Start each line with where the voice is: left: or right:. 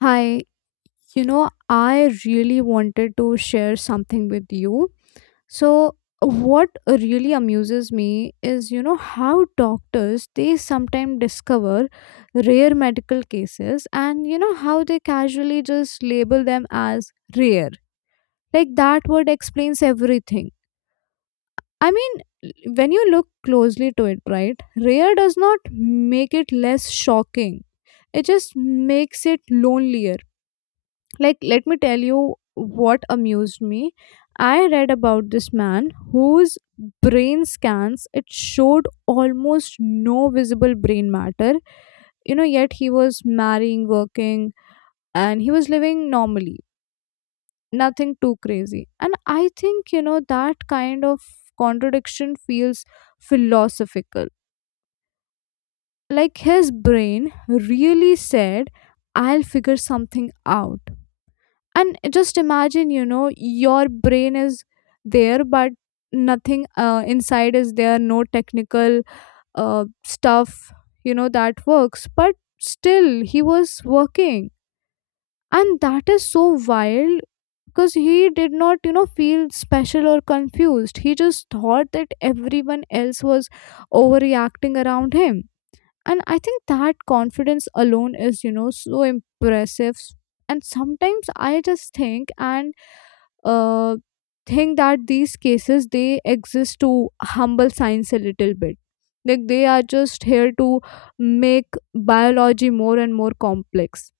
left: Hi, you know, I really wanted to share something with you. So, what really amuses me is, you know, how doctors they sometimes discover rare medical cases and, you know, how they casually just label them as rare. Like that word explains everything. I mean, when you look closely to it, right, rare does not make it less shocking, it just makes it lonelier. Like, let me tell you what amused me. I read about this man whose brain scans it showed almost no visible brain matter, you know, yet he was marrying, working, and he was living normally, nothing too crazy. And I think, you know, that kind of contradiction feels philosophical. Like, his brain really said, I'll figure something out. And just imagine, you know, your brain is there but nothing inside is there, no technical stuff, you know, that works, but still he was working. And that is so wild because he did not, you know, feel special or confused. He just thought that everyone else was overreacting around him. And I think that confidence alone is, you know, so impressive. And sometimes I just think and uh think that these cases they exist to humble science a little bit. Like they are just here to make biology more and more complex.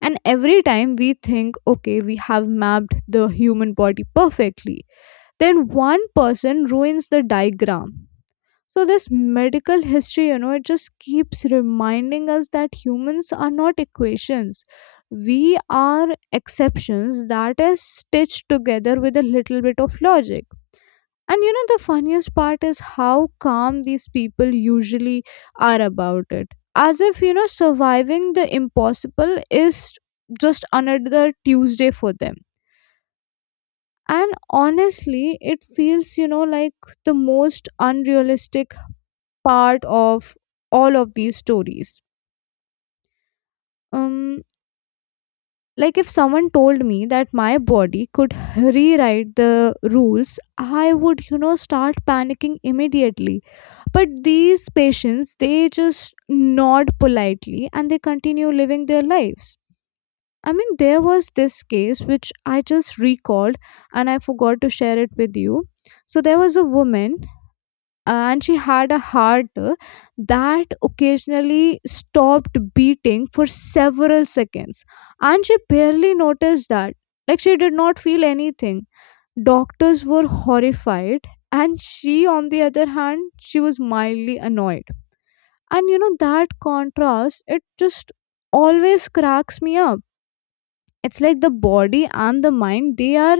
left: And every time we think, okay, we have mapped the human body perfectly, then one person ruins the diagram. So this medical history, you know, it just keeps reminding us that humans are not equations. We are exceptions that is stitched together with a little bit of logic. And you know the funniest part is how calm these people usually are about it, as if, you know, surviving the impossible is just another Tuesday for them. And honestly, it feels, you know, like the most unrealistic part of all of these stories. um like if someone told me that my body could rewrite the rules, I would, you know, start panicking immediately. But these patients they just nod politely and they continue living their lives. I mean, there was this case which I just recalled and I forgot to share it with you. So there was a woman. And she had a heart, that occasionally stopped beating for several seconds, and she barely noticed that. Like she did not feel anything. Doctors were horrified, and she, on the other hand, she was mildly annoyed. And you know that contrast, it just always cracks me up. It's like the body and the mind, they are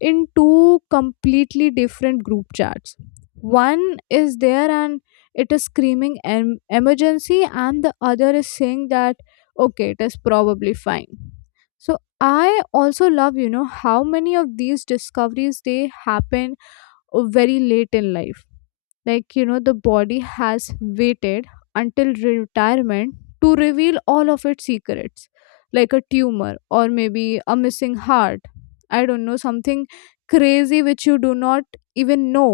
left: in two completely different group chats. One is there and it is screaming emergency, and the other is saying that, okay, it is probably fine. So I also love, you know, how many of these discoveries they happen very late in life. Like, you know, the body has waited until retirement to reveal all of its secrets. Like a tumor, or maybe a missing heart, I don't know, something crazy which you do not even know,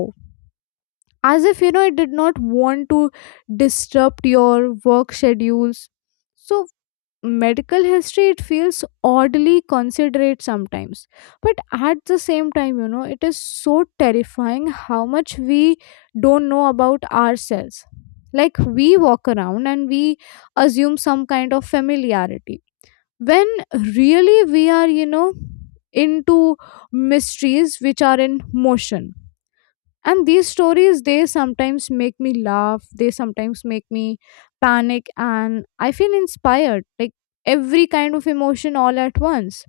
left: as if, you know, it did not want to disrupt your work schedules. So medical history, it feels oddly considerate sometimes. But at the same time, you know, it is so terrifying how much we don't know about ourselves. Like we walk around and we assume some kind of familiarity when really we are, you know, into mysteries which are in motion. And these stories, they sometimes make me laugh, they sometimes make me panic, and I feel inspired, like every kind of emotion all at once.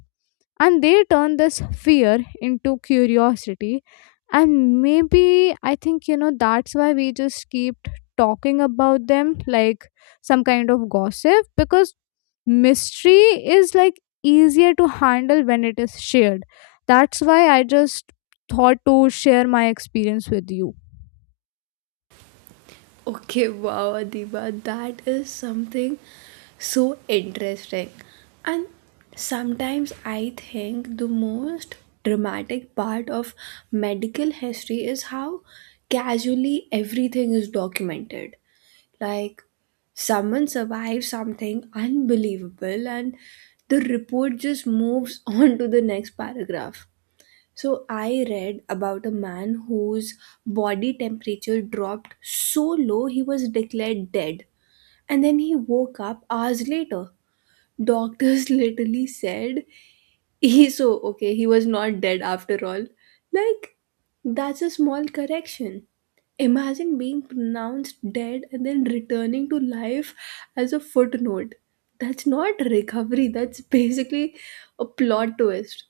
left: And they turn this fear into curiosity. And maybe I think, you know, that's why we just keep talking about them, like some kind of gossip, because mystery is like easier to handle when it is shared. That's why I just thought to share my experience with you.
right: Okay, wow, Adiba, that is something so interesting. And sometimes I think the most dramatic part of medical history is how casually everything is documented. Like, someone survives something unbelievable, and the report just moves on to the next paragraph. So I read about a man whose body temperature dropped so low he was declared dead. And then he woke up hours later. Doctors literally said he so okay, he was not dead after all. Like that's a small correction. Imagine being pronounced dead and then returning to life as a footnote. That's not recovery, that's basically a plot twist.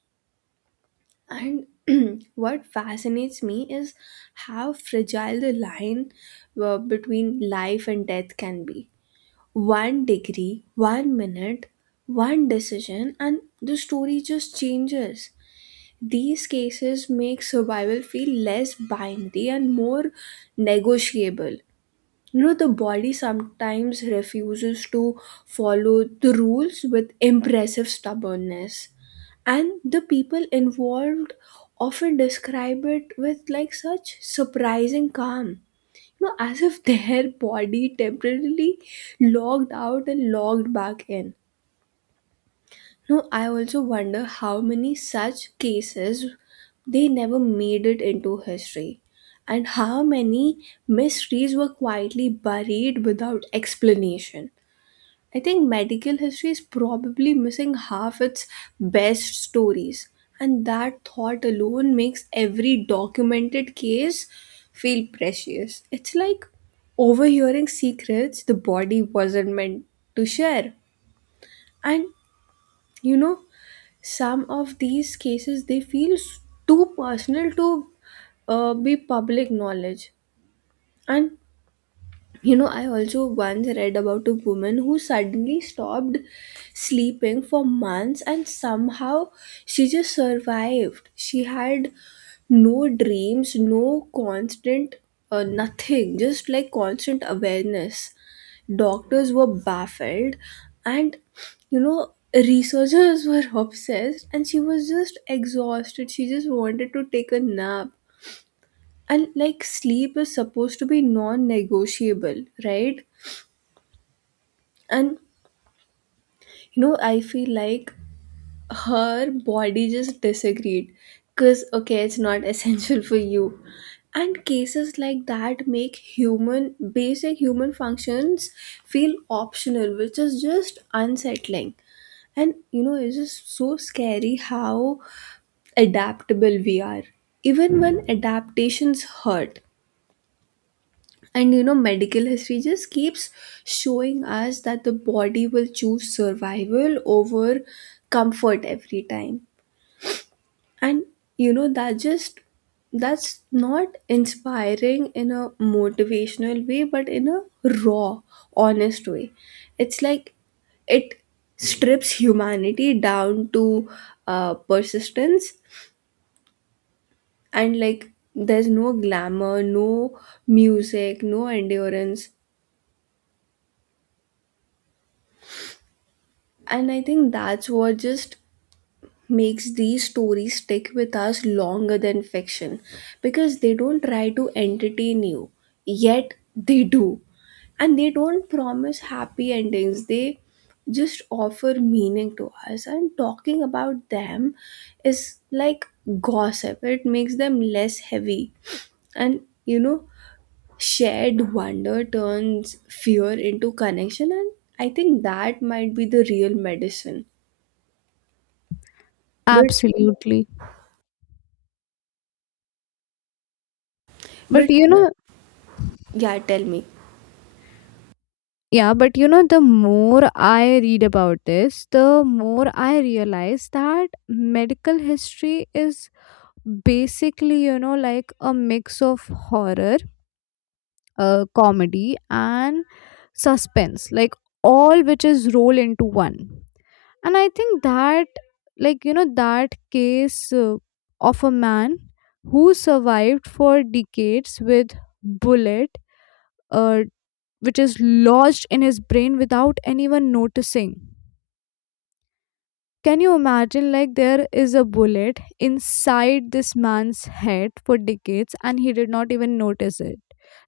right: And what fascinates me is how fragile the line between life and death can be. One degree, 1 minute, one decision, and the story just changes. These cases make survival feel less binary and more negotiable. You know, the body sometimes refuses to follow the rules with impressive stubbornness, and the people involved often describe it with like such surprising calm, you know, as if their body temporarily logged out and logged back in. No, I also wonder how many such cases they never made it into history and how many mysteries were quietly buried without explanation. I think medical history is probably missing half its best stories, and that thought alone makes every documented case feel precious. It's like overhearing secrets the body wasn't meant to share. And you know, some of these cases they feel s- too personal to be public knowledge. And you know, I also once read about a woman who suddenly stopped sleeping for months and somehow she just survived. She had no dreams, no constant, nothing, just like constant awareness. Doctors were baffled, and you know, researchers were obsessed, and she was just exhausted. She just wanted to take a nap. And like sleep is supposed to be non negotiable, right? And you know, I feel like her body just disagreed because okay, it's not essential for you. And cases like that make human basic human functions feel optional, which is just unsettling. And you know, it's just so scary how adaptable we are, even when adaptations hurt. And you know, medical history just keeps showing us that the body will choose survival over comfort every time. And you know, that just that's not inspiring in a motivational way, but in a raw, honest way. It's like it strips humanity down to persistence, and like there's no glamour, no music, no endurance. And I think that's what just makes these stories stick with us longer than fiction because they don't try to entertain you, yet they do. And they don't promise happy endings, they just offer meaning to us. And talking about them is like gossip, it makes them less heavy. And you know, shared wonder turns fear into connection, and I think that might be the real medicine. But
left: Absolutely. But
right: But
left: you Yeah. know,
right: yeah, tell me.
left: yeah, but you know, the more I read about this, the more I realize that medical history is basically, you know, like a mix of horror, comedy, and suspense, like all which is rolled into one. And I think that, like, you know, that case of a man who survived for decades with bullet uh, which is lodged in his brain without anyone noticing. Can you imagine? Like, there is a bullet inside this man's head for decades, and he did not even notice it.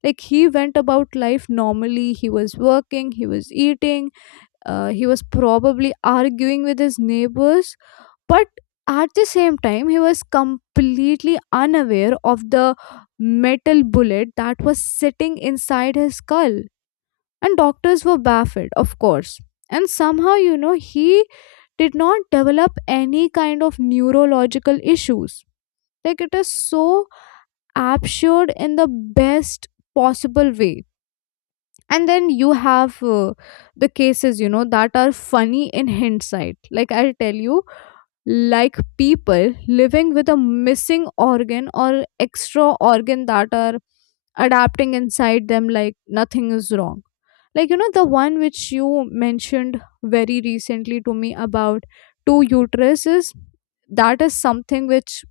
left: Like, he went about life normally. He was working, he was eating, he was probably arguing with his neighbors, but at the same time, he was completely unaware of the metal bullet that was sitting inside his skull. And doctors were baffled, of course. And somehow, you know, he did not develop any kind of neurological issues. Like it is so absurd in the best possible way. And then you have the cases, you know, that are funny in hindsight. Like I'll tell you, like people living with a missing organ or extra organ that are adapting inside them like nothing is wrong. Like, you know, the one which you mentioned very recently to me about two uteruses, that is something which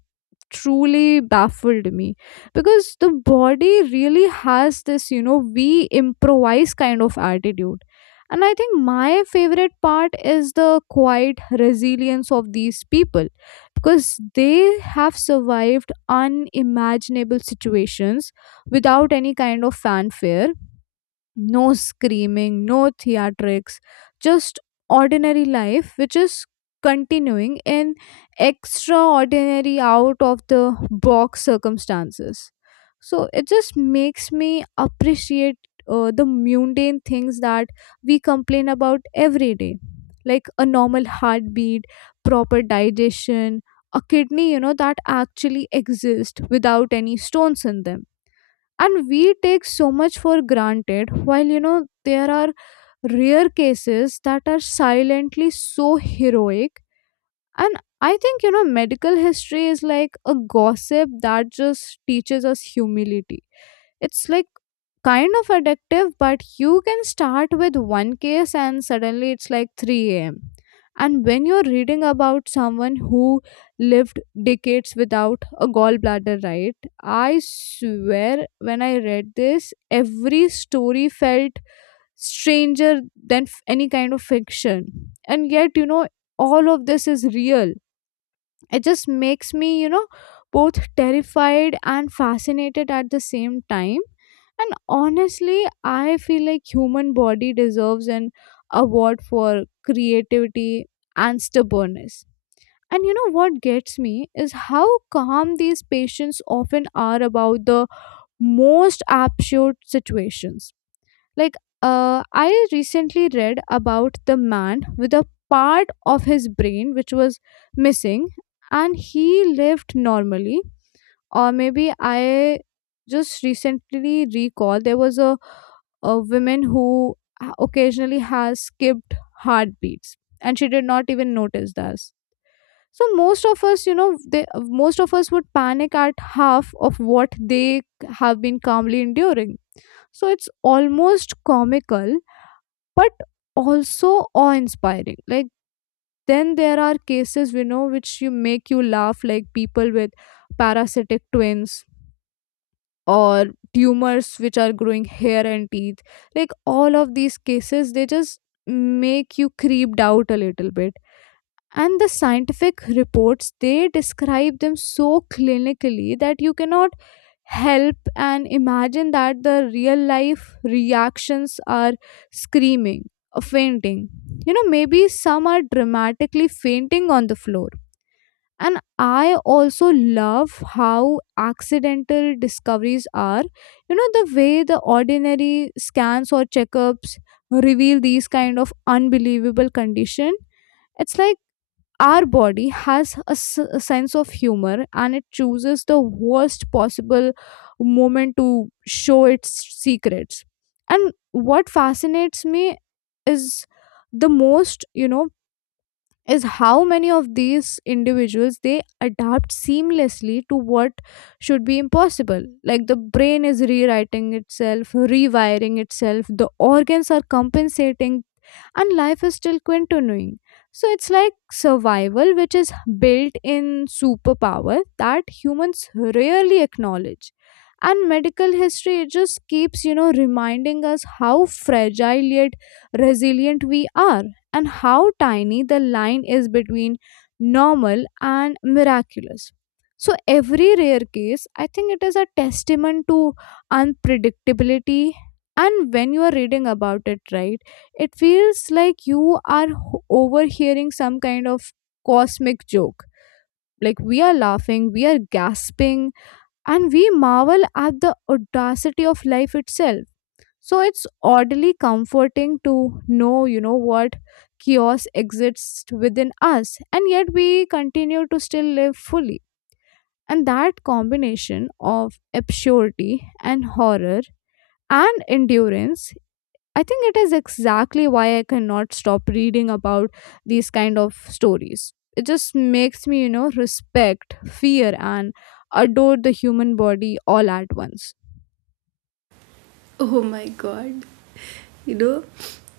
left: truly baffled me. Because the body really has this, you know, we improvise kind of attitude. And I think my favorite part is the quiet resilience of these people, because they have survived unimaginable situations without any kind of fanfare. No screaming, no theatrics, just ordinary life, which is continuing in extraordinary, out of the box circumstances. So it just makes me appreciate the mundane things that we complain about every day, like a normal heartbeat, proper digestion, a kidney, you know, that actually exist without any stones in them. And we take so much for granted while, you know, there are rare cases that are silently so heroic. And I think, you know, medical history is like a gossip that just teaches us humility. It's like kind of addictive, but you can start with one case and suddenly it's like 3 a.m. And when you're reading about someone who lived decades without a gallbladder, right? I swear, when I read this, every story felt stranger than any kind of fiction. And yet, you know, all of this is real. It just makes me, you know, both terrified and fascinated at the same time. And honestly, I feel like human body deserves an award for creativity and stubbornness. And you know what gets me is how calm these patients often are about the most absurd situations. Like, I recently read about the man with a part of his brain which was missing, and he lived normally. Or maybe I just recently recall there was a woman who occasionally has skipped heartbeats and she did not even notice that. So most of us, you know, most of us would panic at half of what they have been calmly enduring. So it's almost comical but also awe-inspiring. Like then there are cases we know which you make you laugh, like people with parasitic twins or tumors which are growing hair and teeth. Like all of these cases, they just make you creeped out a little bit. And the scientific reports they describe them so clinically that you cannot help and imagine that the real life reactions are screaming or fainting. You know, maybe some are dramatically fainting on the floor. And I also love how accidental discoveries are. You know, the way the ordinary scans or checkups reveal these kind of unbelievable condition. It's like our body has a sense of humor and it chooses the worst possible moment to show its secrets. And what fascinates me is the most, you know, is how many of these individuals they adapt seamlessly to what should be impossible. Like the brain is rewriting itself, rewiring itself, the organs are compensating, and life is still continuing. So it's like survival, which is built in superpower that humans rarely acknowledge. And medical history, it just keeps, you know, reminding us how fragile yet resilient we are, and how tiny the line is between normal and miraculous. So, every rare case, I think it is a testament to unpredictability. And when you are reading about it, right? It feels like you are overhearing some kind of cosmic joke. Like we are laughing, we are gasping, and we marvel at the audacity of life itself. So it's oddly comforting to know, you know, what chaos exists within us, and yet we continue to still live fully. And that combination of absurdity and horror and endurance, I think it is exactly why I cannot stop reading about these kind of stories. It just makes me, you know, respect, fear, and adore the human body all at once.
right: Oh my god. You know,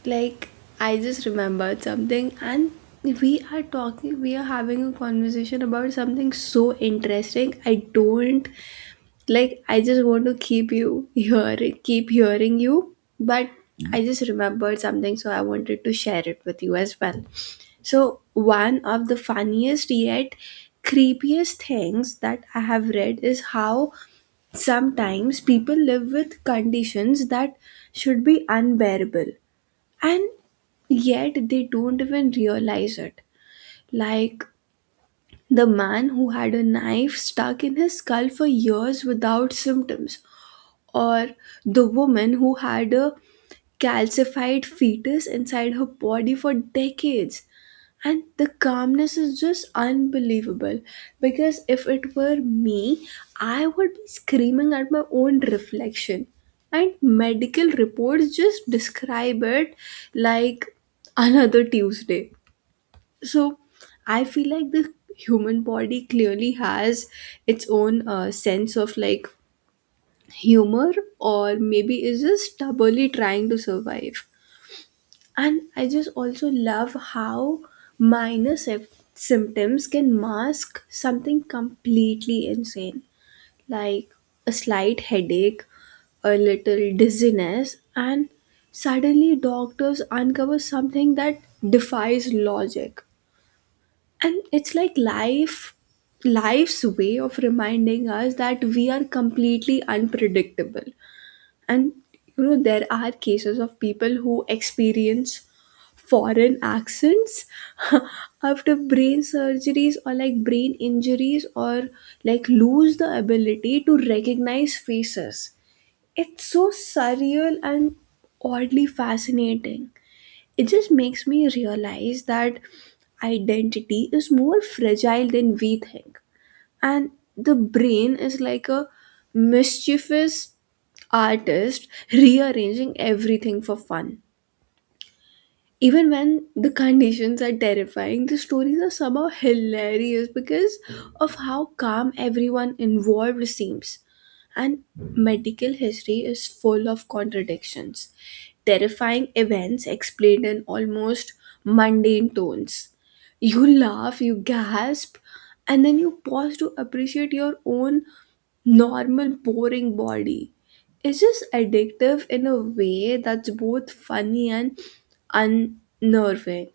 right: like I just remembered something and we are talking, we are having a conversation about something so interesting. I don't like I just want to keep you here, keep hearing you, but I just remembered something so I wanted to share it with you as well. So, one of the funniest yet creepiest things that I have read is how sometimes people live with conditions that should be unbearable and yet they don't even realize it. Like the man who had a knife stuck in his skull for years without symptoms, or the woman who had a calcified fetus inside her body for decades. And the calmness is just unbelievable because if it were me, I would be screaming at my own reflection. And medical reports just describe it like another Tuesday. So I feel like the human body clearly has its own sense of like humor, or maybe is just stubbornly trying to survive. And I just also love how minor sy- symptoms can mask something completely insane, like a slight headache, a little dizziness, and suddenly doctors uncover something that defies logic. And it's like life's way of reminding us that we are completely unpredictable. And you know, there are cases of people who experience foreign accents after brain surgeries or like brain injuries, or like lose the ability to recognize faces. It's so surreal and oddly fascinating. It just makes me realize that identity is more fragile than we think. And the brain is like a mischievous artist rearranging everything for fun. Even when the conditions are terrifying, the stories are somehow hilarious because of how calm everyone involved seems. And medical history is full of contradictions, terrifying events explained in almost mundane tones. You laugh, you gasp, and then you pause to appreciate your own normal boring body. It's just addictive in a way that's both funny and unnerving.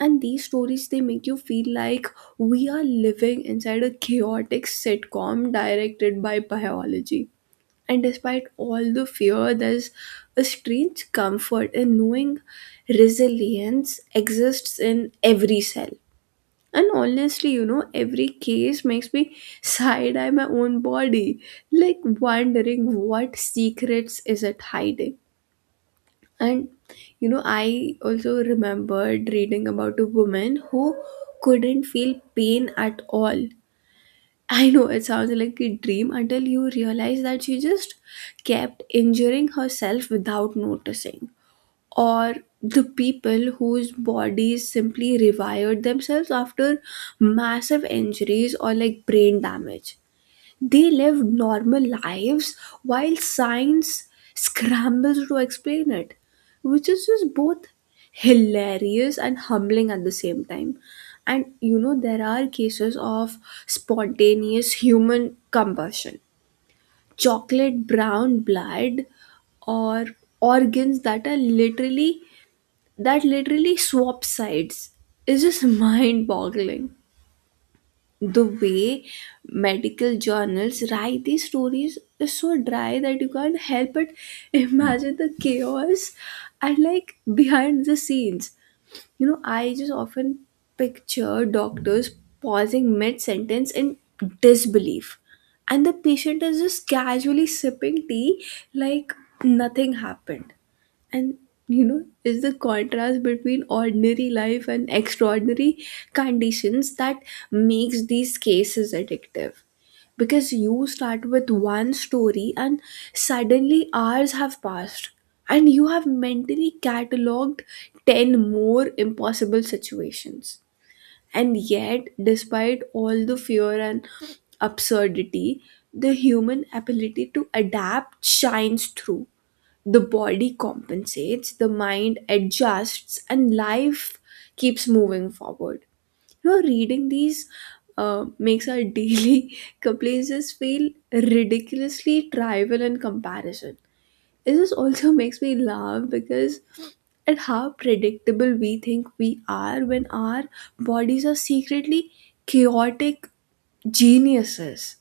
right: And these stories they make you feel like we are living inside a chaotic sitcom directed by biology. And despite all the fear, there's a strange comfort in knowing resilience exists in every cell. And honestly, you know, every case makes me side eye my own body, like wondering what secrets is it hiding. And you know, I also remembered reading about a woman who couldn't feel pain at all. I know it sounds like a dream until you realize that she just kept injuring herself without noticing, or the people whose bodies simply rewired themselves after massive injuries or like brain damage. They live normal lives while science scrambles to explain it, which is just both hilarious and humbling at the same time. And you know, there are cases of spontaneous human combustion, chocolate brown blood, or organs that are literally that literally swap sides is just mind boggling. The way medical journals write these stories is so dry that you can't help but imagine the chaos and like behind the scenes. You know, I just often picture doctors pausing mid sentence in disbelief, and the patient is just casually sipping tea like nothing happened. And you know, is the contrast between ordinary life and extraordinary conditions that makes these cases addictive, because you start with one story and suddenly hours have passed and you have mentally cataloged 10 more impossible situations. And yet despite all the fear and absurdity, the human ability to adapt shines through. The body compensates, the mind adjusts, and life keeps moving forward. You know, reading these makes our daily complaints feel ridiculously trivial in comparison. It just also makes me laugh because at how predictable we think we are when our bodies are secretly chaotic geniuses.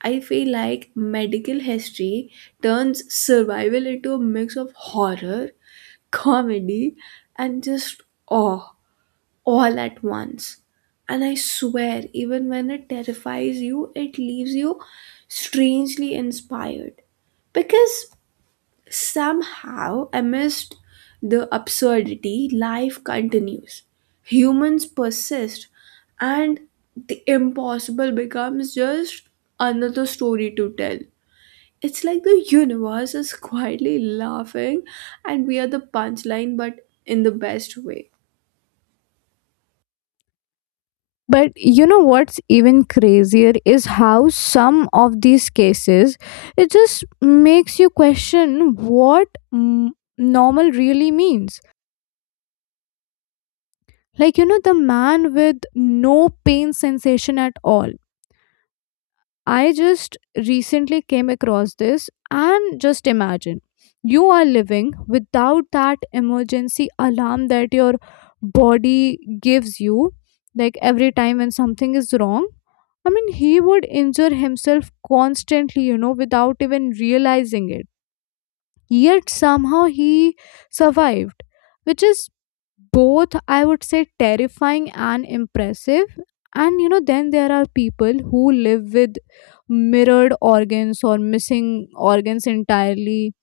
right: I feel like medical history turns survival into a mix of horror, comedy, and just awe all at once. And I swear, even when it terrifies you, it leaves you strangely inspired. Because somehow, amidst the absurdity, life continues. Humans persist, and the impossible becomes just another story to tell. It's like the universe is quietly laughing, and we are the punchline, but in the best way.
left: But you know what's even crazier is how some of these cases, it just makes you question what, mm, normal really means. Like, you know, the man with no pain sensation at all I just recently came across this and just imagine you are living without that emergency alarm that your body gives you like every time when something is wrong. I mean, he would injure himself constantly, you know, without even realizing it. Yet somehow he survived, which is both, I would say, terrifying and impressive. And you know, then there are people who live with mirrored organs or missing organs entirely,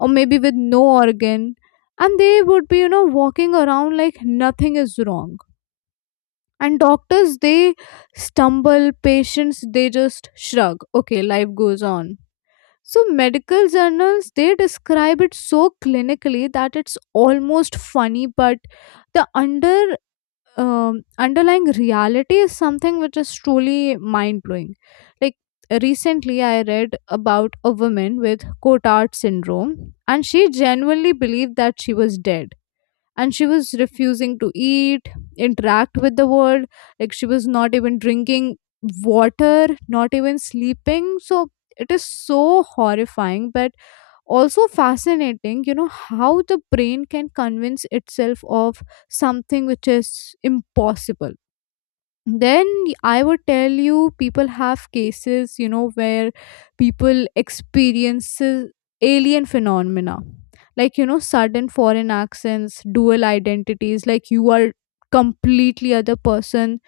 left: or maybe with no organ, and they would be, you know, walking around like nothing is wrong. And doctors, they stumble, patients, they just shrug. Okay, life goes on. So medical journals they describe it so clinically that it's almost funny, but the underlying reality is something which is truly mind blowing. Like recently, I read about a woman with Cotard syndrome, and she genuinely believed that she was dead and she was refusing to eat interact with the world, like she was not even drinking water, not even sleeping. So it is so horrifying but also fascinating, you know, how the brain can convince itself of something which is impossible. Then I would tell you people have cases, you know, where people experiences alien phenomena, like you know sudden foreign accents, dual identities, like you are completely other person.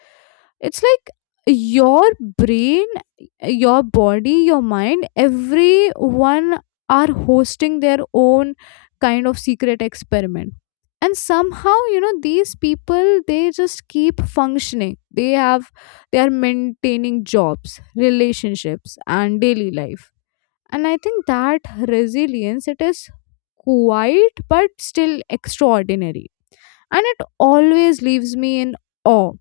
left: It's like your brain, your body, your mind, everyone are hosting their own kind of secret experiment. And somehow, you know, these people they just keep functioning, they have they are maintaining jobs, relationships, and daily life. And I think that resilience, it is quite but still extraordinary. And it always leaves me in awe.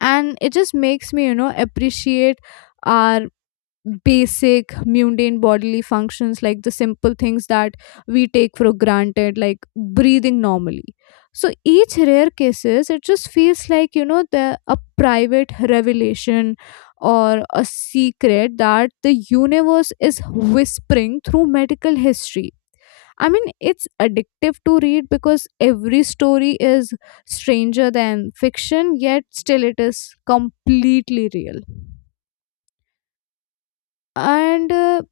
left: And it just makes me, you know, appreciate our basic mundane bodily functions, like the simple things that we take for granted, like breathing normally. So each rare cases it just feels like, you know, the a private revelation, or a secret that the universe is whispering through medical history. I mean it's addictive to read because every story is stranger than fiction, yet still it is completely real. And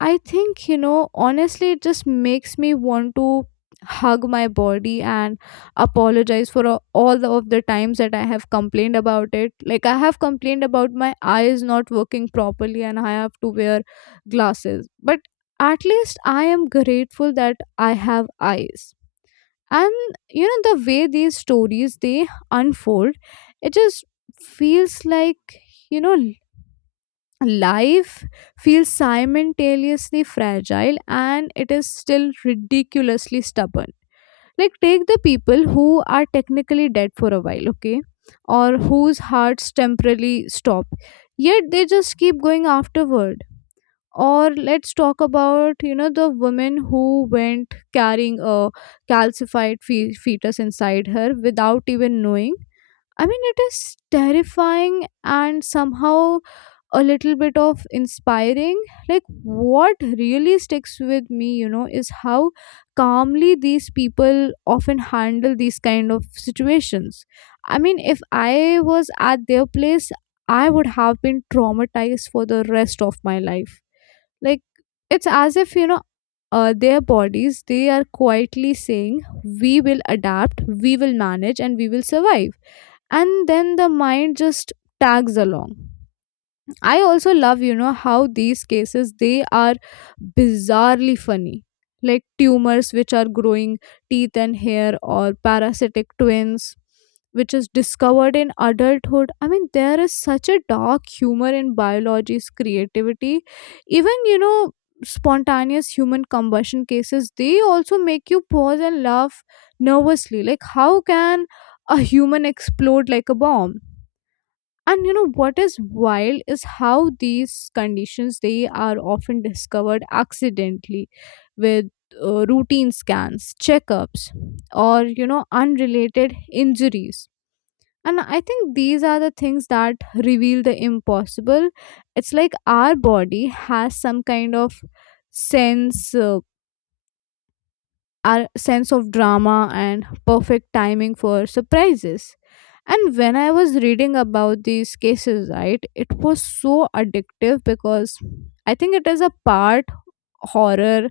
left: I think, you know, honestly, it just makes me want to hug my body and apologize for all of the times that I have complained about it. Like, I have complained about my eyes not working properly and I have to wear glasses. But at least I am grateful that I have eyes. And, you know, the way these stories, they unfold, it just feels like, you know, life feels simultaneously fragile and it is still ridiculously stubborn. Like, take the people who are technically dead for a while, okay, or whose hearts temporarily stop, yet they just keep going afterward. Or let's talk about, you know, the woman who went carrying a calcified fetus inside her without even knowing. I mean, it is terrifying and somehow a little bit of inspiring. Like what really sticks with me, you know, is how calmly these people often handle these kind of situations. I mean if I was at their place, I would have been traumatized for the rest of my life. Like it's as if, you know, their bodies they are quietly saying we will adapt, we will manage, and we will survive. And then the mind just tags along. I also love, you know, how these cases they are bizarrely funny. Like tumors which are growing teeth and hair, or parasitic twins which is discovered in adulthood. I mean there is such a dark humor in biology's creativity. Even, you know, spontaneous human combustion cases they also make you pause and laugh nervously. Like how can a human explode like a bomb? And you know what is wild is how these conditions they are often discovered accidentally, with routine scans, checkups, or you know unrelated injuries. And I think these are the things that reveal the impossible. It's like our body has some kind of sense our sense of drama and perfect timing for surprises. And when I was reading about these cases, right, it was so addictive because I think it is a part horror,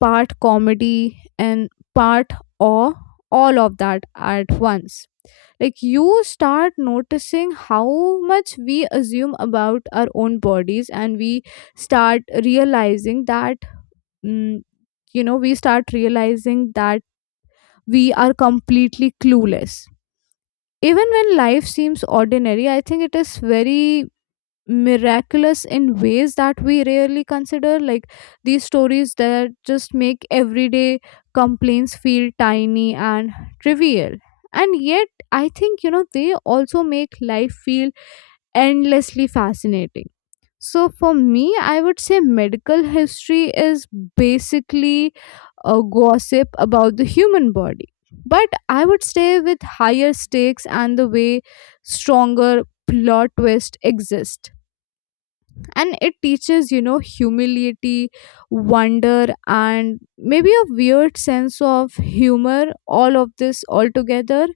left: part comedy, and part awe, all of that at once. Like you start noticing how much we assume about our own bodies, and we start realizing that, mm, you know, we start realizing that we are completely clueless. Even when life seems ordinary, I think it is very miraculous in ways that we rarely consider. Like these stories that just make everyday complaints feel tiny and trivial. And yet, I think, you know, they also make life feel endlessly fascinating. So for me, I would say medical history is basically a gossip about the human body. But I would stay with higher stakes and the way stronger plot twist exist. And it teaches, you know, humility, wonder, and maybe a weird sense of humor, all of this all together.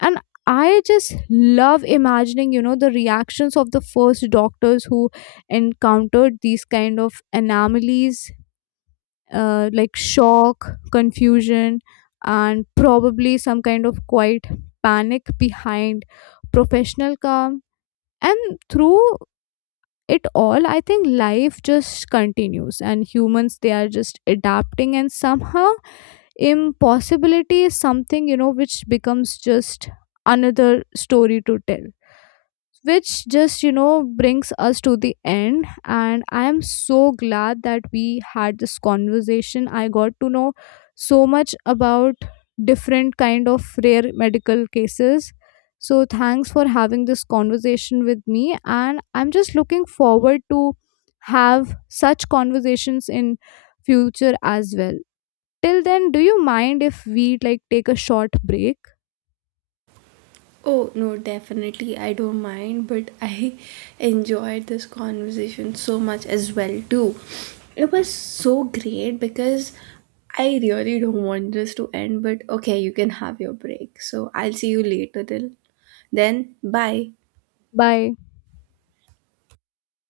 left: And I just love imagining, you know, the reactions of the first doctors who encountered these kind of anomalies, like shock, confusion, and probably some kind of quiet panic behind professional calm. And through it all, I think life just continues, and humans they are just adapting, and somehow impossibility is something, you know, which becomes just another story to tell. Which just, you know, brings us to the end, and I am so glad that we had this conversation. I got to know so much about different kind of rare medical cases. So thanks for having this conversation with me, and I'm just looking forward to have such conversations in future as well. Till then, do you mind if we like take a short break?
right: Oh, no, definitely. I don't mind, but I enjoyed this conversation so much as well too. It was so great because I really don't want this to end, but okay, you can have your break. So I'll see you later till then. Bye.
left: Bye.